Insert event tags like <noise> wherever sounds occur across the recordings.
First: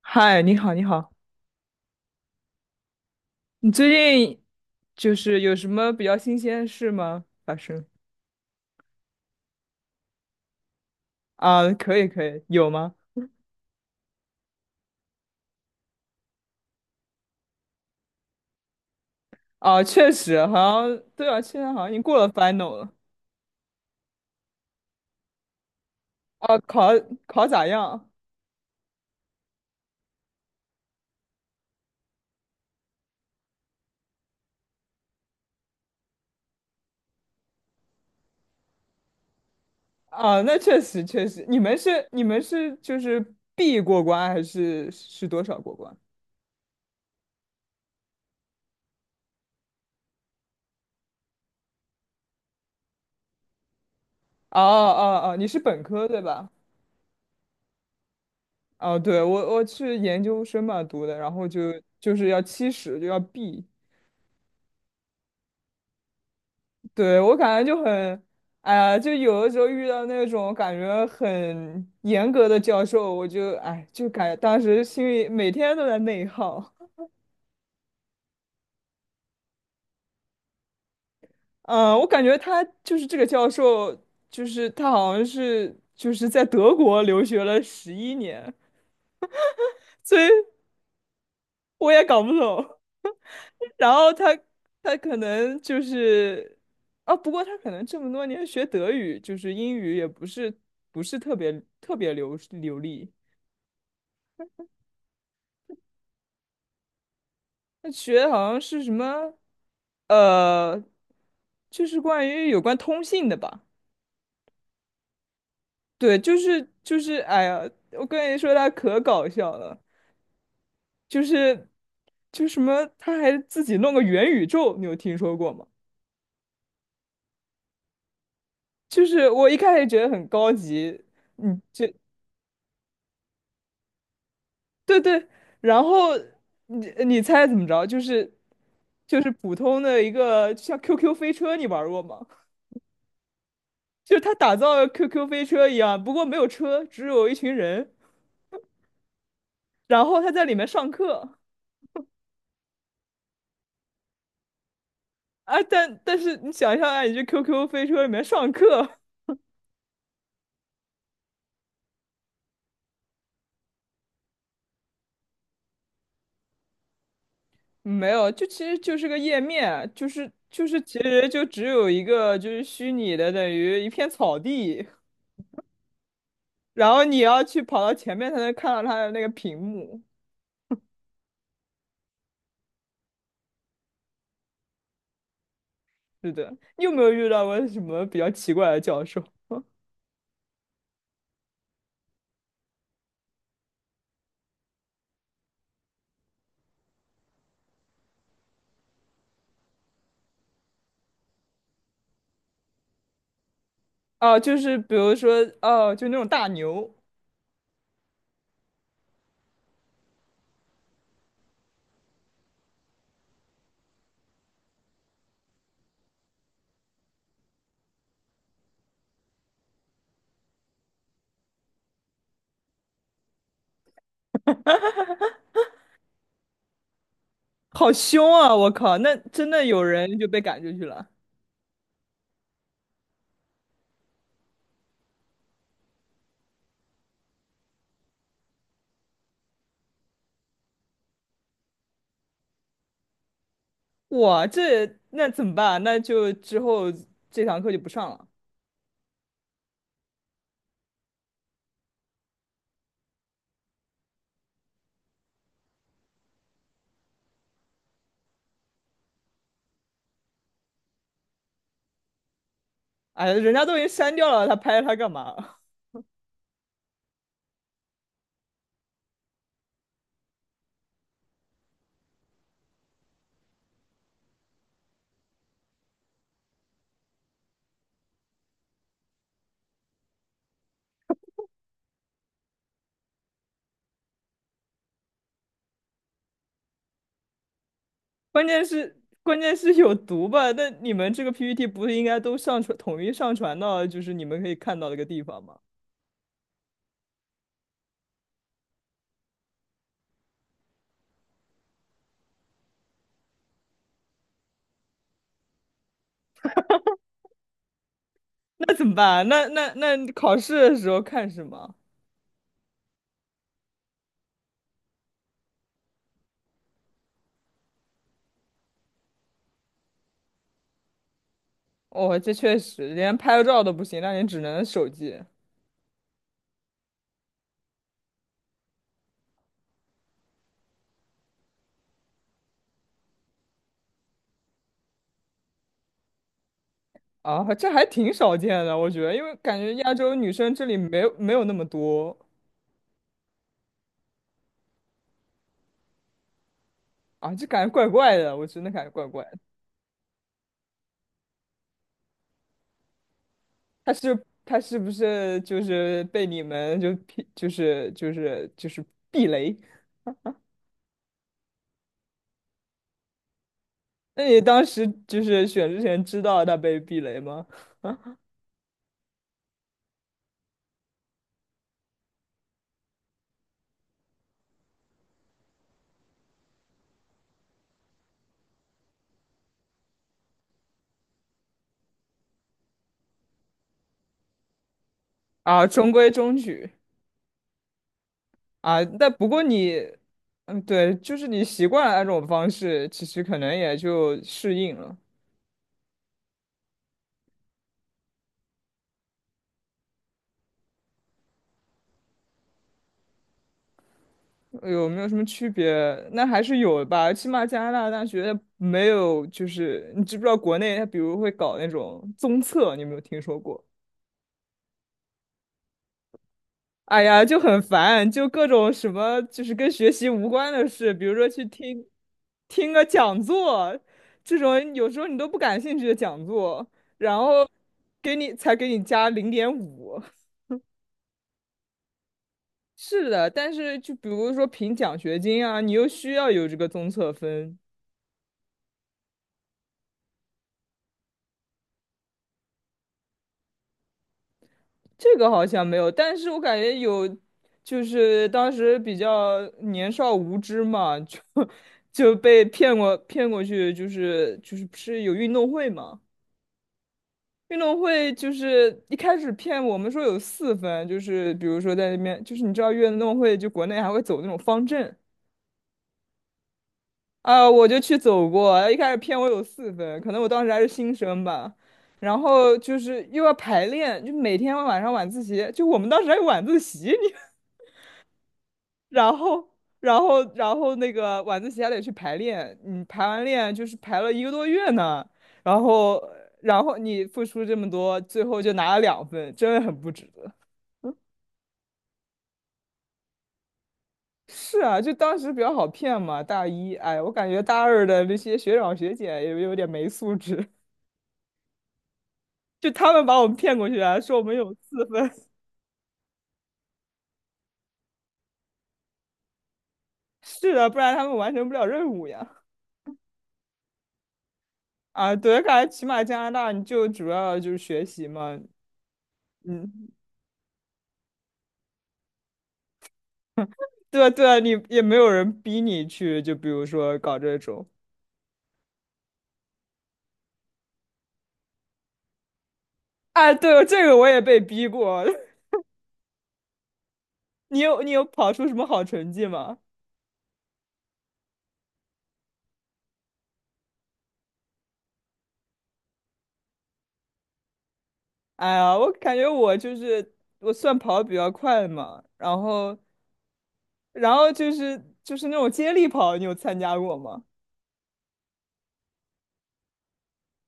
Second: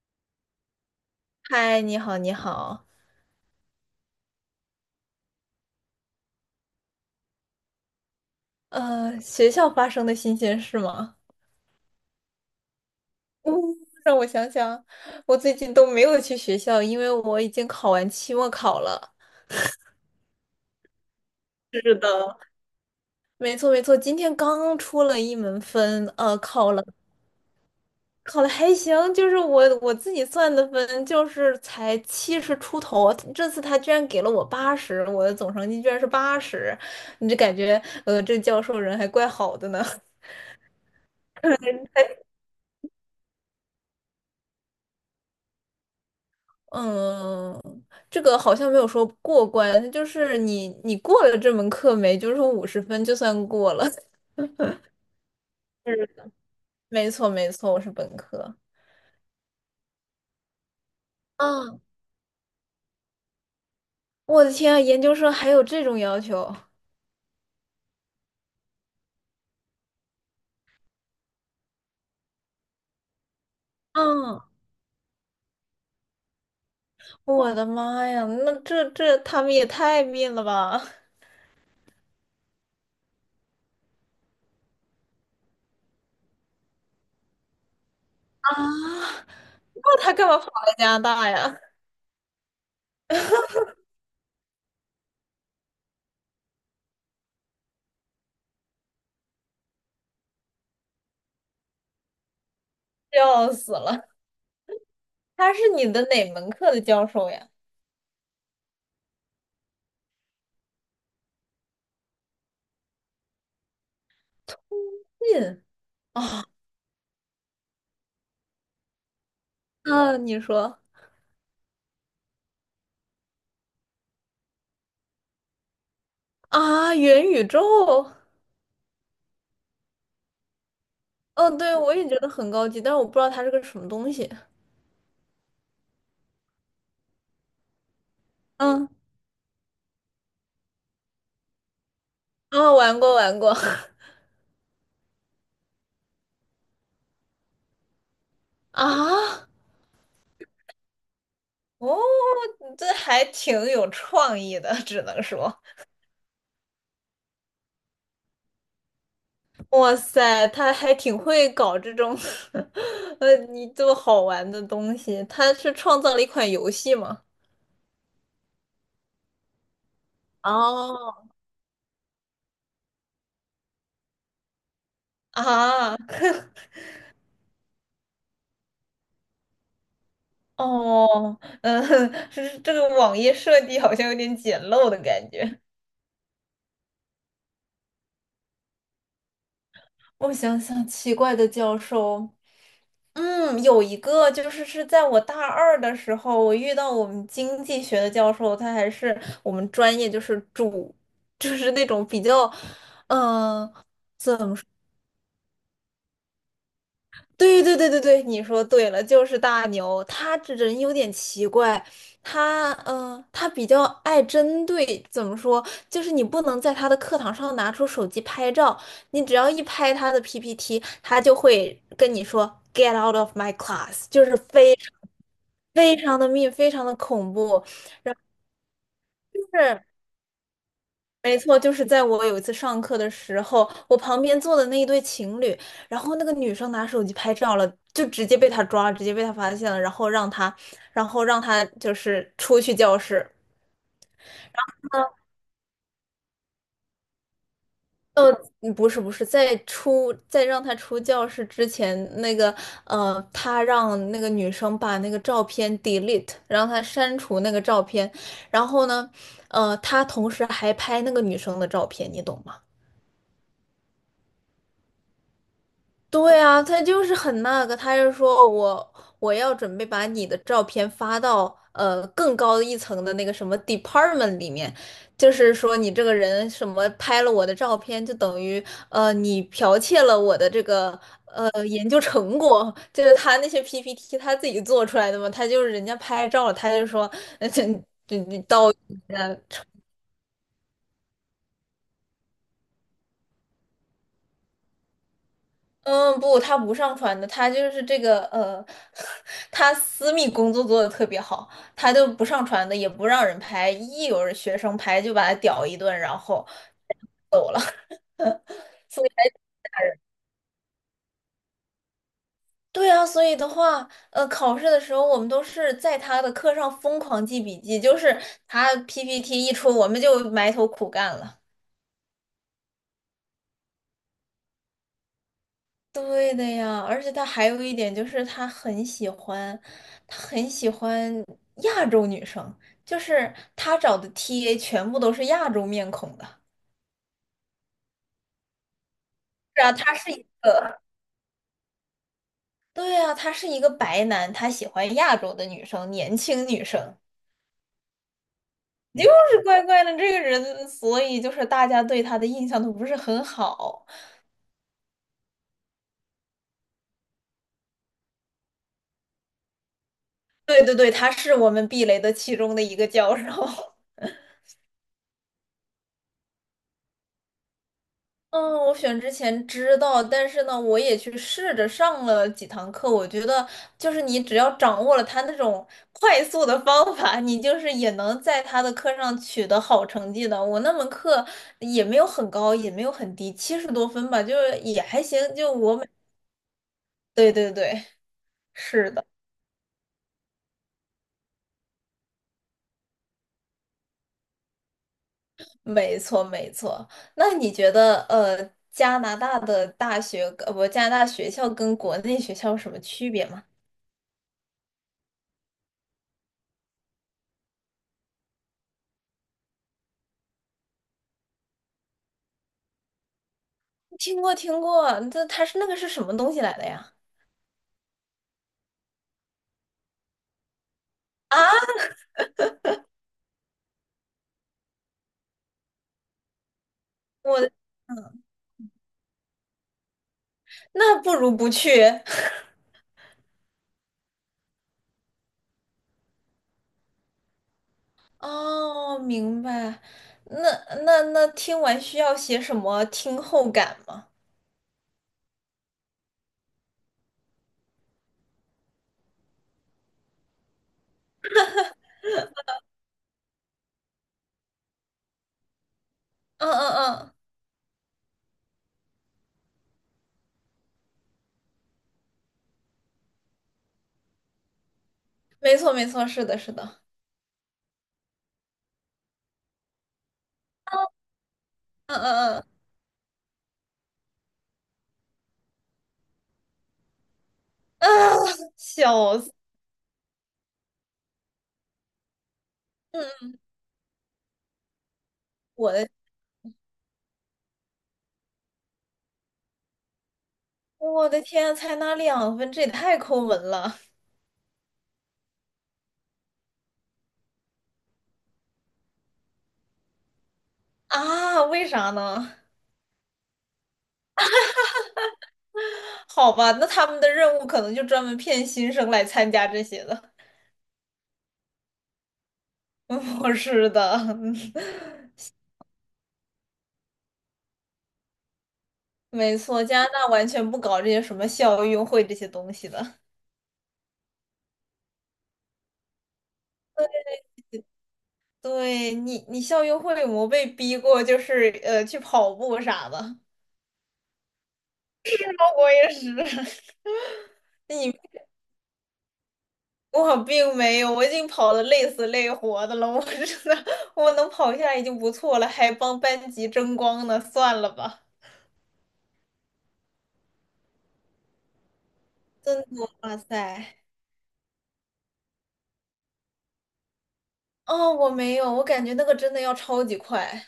嗨，你好，你好，嗨，你好，你好。你最近有什么比较新鲜的事吗？发生学校发生的新鲜事吗？啊，可以可以，有吗？嗯 <laughs>，让我想想，我最近都没有去学校，因为我已经考完期末考了。啊，确实，好像对啊，现在好像已是经的。过了 final 了。没错，没错，今天刚出了一门分，啊，考了，考咋样？考的还行，就是我自己算的分，就是才七十出头。这次他居然给了我八十，我的总成绩居然是八十，你就感觉，这教授人还怪好的呢。啊，那确实确实，你们 <laughs> 是你们是B 过关还是是多少过关？嗯，这个好像没有说过关，它就是你过了这门课没，就是说五十分就算过了。哦 <laughs> 哦哦，你是本科是对吧？没错没错，我是本科。哦，对，我是研究生嘛读的，然后就嗯，就是要70就要 B。我的天啊，研究生还有这种要求？对，我感觉就很，哎呀，就有的时候遇到那种感觉很严格的教授，我就哎，就感嗯，当时心里每天都在内耗。我的妈呀，那这他们也太命了吧！嗯，我感觉他就是这个教授，他好像是在德国留学了十一啊，年，<laughs> 那他所以干嘛跑到加拿大呀？<laughs> 我也搞不懂。<laughs> 然后他可能就是，啊，不过他可能这么多年学德语，就是英语也不是特别流利。笑死了！他是你的哪门课的教授呀？他学的好像是什么，呃，就是关于有关通信的吧？嗯，对，就是，哎呀，我跟你说，他可搞笑了，啊，你说就是什么，他还自己弄个元宇宙，你有听说过吗？啊，元宇宙。就是我一开始觉得很高级，嗯，嗯，对，就我也觉得很高级，但是我不知道它是个什么东西。对对，然后你你猜怎么着？就是嗯，就是普通的一个就像 QQ 飞车，你玩过吗？<laughs> 啊、玩过玩过 <laughs> 就是他打造了 QQ 飞车一样，不过没有车，只有一群人。啊，然后他在里面上课哦，这还挺有创意的，只能说，啊，但但是你想象一下，你去 QQ 飞车里面上课，哇塞，他还挺会搞这种，<laughs> 你这么好玩的东西，他是创造了一款游戏吗？<laughs> 没有，就其实就是个页面，就是其哦，实就只有一个就是虚拟的，等于一片草地，啊，然后你要去跑到前面才能看到他的那个屏幕。哦，嗯，<laughs> 是这个网页设计好像有点简陋的感觉。是的，你有没有遇到过什么比较奇怪的教授？<laughs> 我想想，奇怪的教授，嗯，有一个就是在我大二的时候，我遇到我们经济学的教授，他还是我们专业就是主，就是那种比较，嗯、怎哦，么？就是比如说，哦，就那种大牛，对对对对对，你说对了，就是大牛，他这人有点奇怪，他嗯、他比较爱针对，怎么说，就是你不能在他的课堂上拿出手机拍照，你只要一拍他的 PPT，他就会跟你说 "Get out of my class"，就是非常非常的密，非常的恐怖。好凶啊！我靠，那就真的有是。人就被赶出去了。没错，就是在我有一次上课的时候，我旁边坐的那一对情侣，然后那个女生拿手机拍照了，就直接被他抓了直接被他发现了，然后让他，然后让他就是出去教室。哇，这那怎么办？那就之后这堂课就不上了。呃，不是，在出在让他出教室之前，那个他让那个女生把那个照片 delete，让他删除那个照片，然后呢，他同时还拍那个女生的照片，你懂吗？哎呀，人家都已经删掉了，他拍他干嘛？对啊，他就是很那个，他就说哦我要准备把你的照片发到更高一层的那个什么 department 里面，就是说你这个人什么拍了我的照片，就等于你剽窃了我的这个研究成果，就是他那些 PPT 他自己做出来的嘛，他就是人家拍照了他就说 <laughs> <laughs> 关键是呃关键是有毒吧？那你们这个 PPT 不是应该都上传统一上传到就是你们可以看到的一个地方吗？嗯，不，他不上传的，他就是这个<laughs> 他私密工作做的特别好，他就不上传的，也不让人拍，一有人学生拍就把他屌一顿，然后 <laughs> 走了。<laughs> 那怎么所办以啊？那考试的时候看什么？对啊，所以的话，考试的时候我们都是在他的课上疯狂记笔记，就是他 PPT 一出，我们就埋头苦干了。哦，这确实连拍个照都不行，那你只能手机对的呀，而且他还有一点就是他很喜欢，他很喜欢亚洲女生，就是他找的 TA 全部都是亚洲面孔的。啊，这还挺少见的，我觉得，因为感是觉啊，亚他是洲一，女生这里没有那么多对啊，他是一个白男，他喜欢亚洲的女生，年轻女生，啊，就感觉怪怪的，我真的感觉怪就怪。是怪怪的这个人，所以就是大家对他的印象都不是很好。他是不是就是被你们就劈就是避雷？对对对，他是我们避雷的其中的一个教授。那你当时就是选之前知道他被避雷吗？嗯，我选之前知道，但是呢，我也去试着上了几堂课。我觉得，就是你只要掌握了他那种快速的方法，你就是也能在他的课上取得好成绩的。我那门课也没有很高，也没有很低，七十多分吧，就是也还行。就啊，我每，中规中矩对对对，啊。是的，但不过你，嗯，对，就是你习惯了那种方式，其实可能也就适应了。没错没错。那你觉得，加拿大的大学，不，加拿大学校跟国内学校有什么区别吗？有没有什么区别？那还是有的吧，起码加拿大大学没有，就是你知不知道国内他比如会搞那种综测，你有没有听说过？听过听过，这他是那个是什么东西来的呀？哎呀，就很烦，就各种什么，就是跟学习无关的事，比如说啊，<laughs> 听个讲座，这种有时候你都不感兴趣的讲座，然后我给你加0.5。那不如不去。<laughs> 是的，但是就比如说评奖学金啊，你又需要有这个综测分，哦，明白。那那那听完需要写什么听后感吗？这个好像没有，但是我感觉有，就是当时比较年少无知嘛，就 <laughs> 就被骗过去，就是不是有运动会嘛。嗯嗯嗯，运动会就是一开始骗我们说有四分，就是比如说在那边，就是你知道运动会就国内还会走那种方阵没错没错，是的是的。啊，我就去走过，一开始骗我有四分，可能我当时还是新生吧，嗯然嗯后就是又要排练，就每天晚上晚自习，就我们当时还有晚自习，你 嗯，啊，<laughs> 然笑死！后然后那个晚自习还得去排练，你排完嗯，练就是排了一个多月呢，然我的后然后你付出这么多，最后就拿了2分，真的很不值得。我的天啊，才拿两分，这也太抠门了是啊，就当时比较好骗嘛，大一，哎，我感觉大二的那些学长学姐也有点没素质，啊！为啥呢？<laughs> 就他们把我们骗过去啊，说我们有四分，好吧，那他们的任务可能就专门骗新生来参加这些的。<laughs> 是啊，不然他们完成不了任务呀。<laughs> 不是的。<laughs> 啊，对，感觉起码加拿大你就主要就是学习嘛，没错，加嗯，拿大完全不搞这些什么校运会这些东西的。对啊对，啊，你也没有人逼你去，就比如说搞这种，对你，你校运会有没有被逼过？就是去跑步啥的。哎，对，这个我也被逼过，<laughs> 我也是，<laughs> <laughs> 你你有跑出什么好成绩吗？我并没有，我已经跑得累死累活的了。我真的，我能跑下来已经不错了，还帮班级争光呢，算了吧。哎呀，我感觉我就是我算跑的比较快嘛，然真后。的，哇塞！然后就是那种接力跑，你有参加过吗？哦，我没有，我感觉那个真的要超级快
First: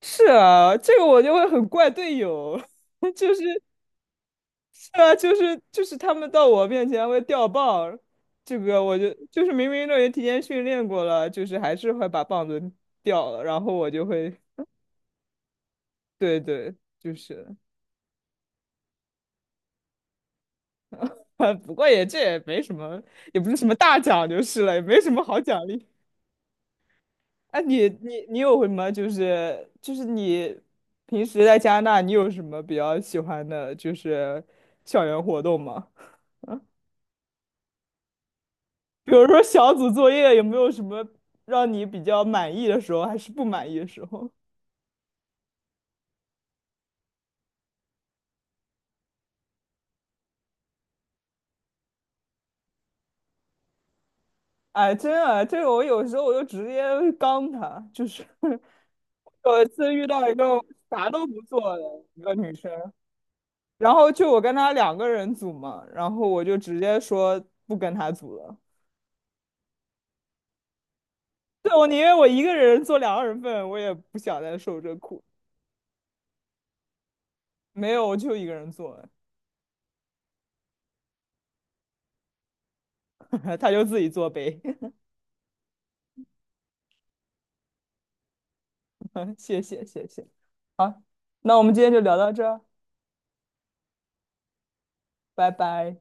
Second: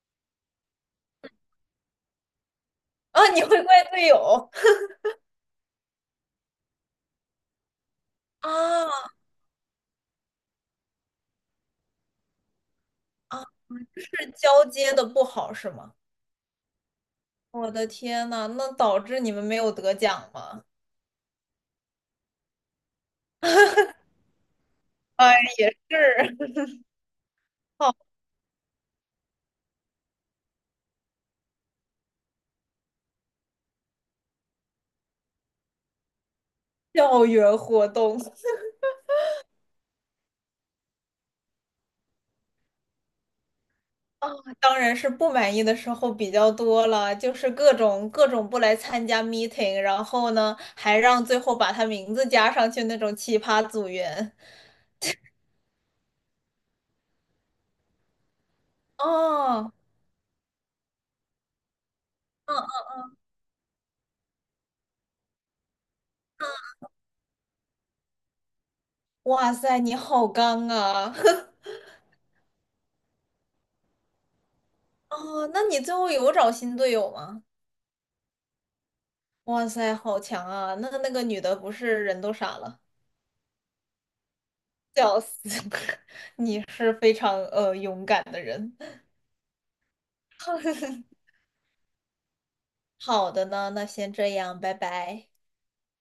是啊，这个我就会很怪队友，<laughs> 啊！就你会是怪队友 是啊，就是他们到我面前会掉棒， <laughs> 这个我啊就是明明都已经提前训练过了，就是还是会把棒子掉了，啊？然后我就是会交接的不好是吗？对对，就是，我的天呐，那导致你们没有得奖吗？<laughs> 不过也这也没什么，也不是什么大奖就是了，也没什么哎，好奖也励。是 <laughs> 哎，你好，你你有什么就是你平时在加拿大，你有什么比较喜欢的，就是校园活动吗？校园活动 <laughs> <laughs> 比如说小组作业，有没有什么让你比较满意的时候，还是不满意的时啊，候？<laughs> 当然是不满意的时候比较多了，就是各种各种不来参加 meeting，然后呢，还让最后把他名字加上去那种奇葩组员。哎，真的，这个我有时候我就直接刚他，就是 <laughs> 有一哦，次遇到一个啥都不做的一个女嗯，生，然后就我跟她两个人组嘛，然后我就直接说不跟她组了。哇塞，你好刚啊！<laughs> <laughs> 对，我宁愿我一个人做两个人份，我也不想再受这苦。哦，那你最后有找新队友吗？没有，我就一个人做，哇塞，好强啊！那那个女的不是人都傻了。<laughs> 他就自己做呗。<laughs> 笑死！<laughs> 你是非常勇敢的人。谢谢，谢谢。好，<laughs> 那我们今天就聊到这儿，好的呢，那先这样，拜拜。拜拜。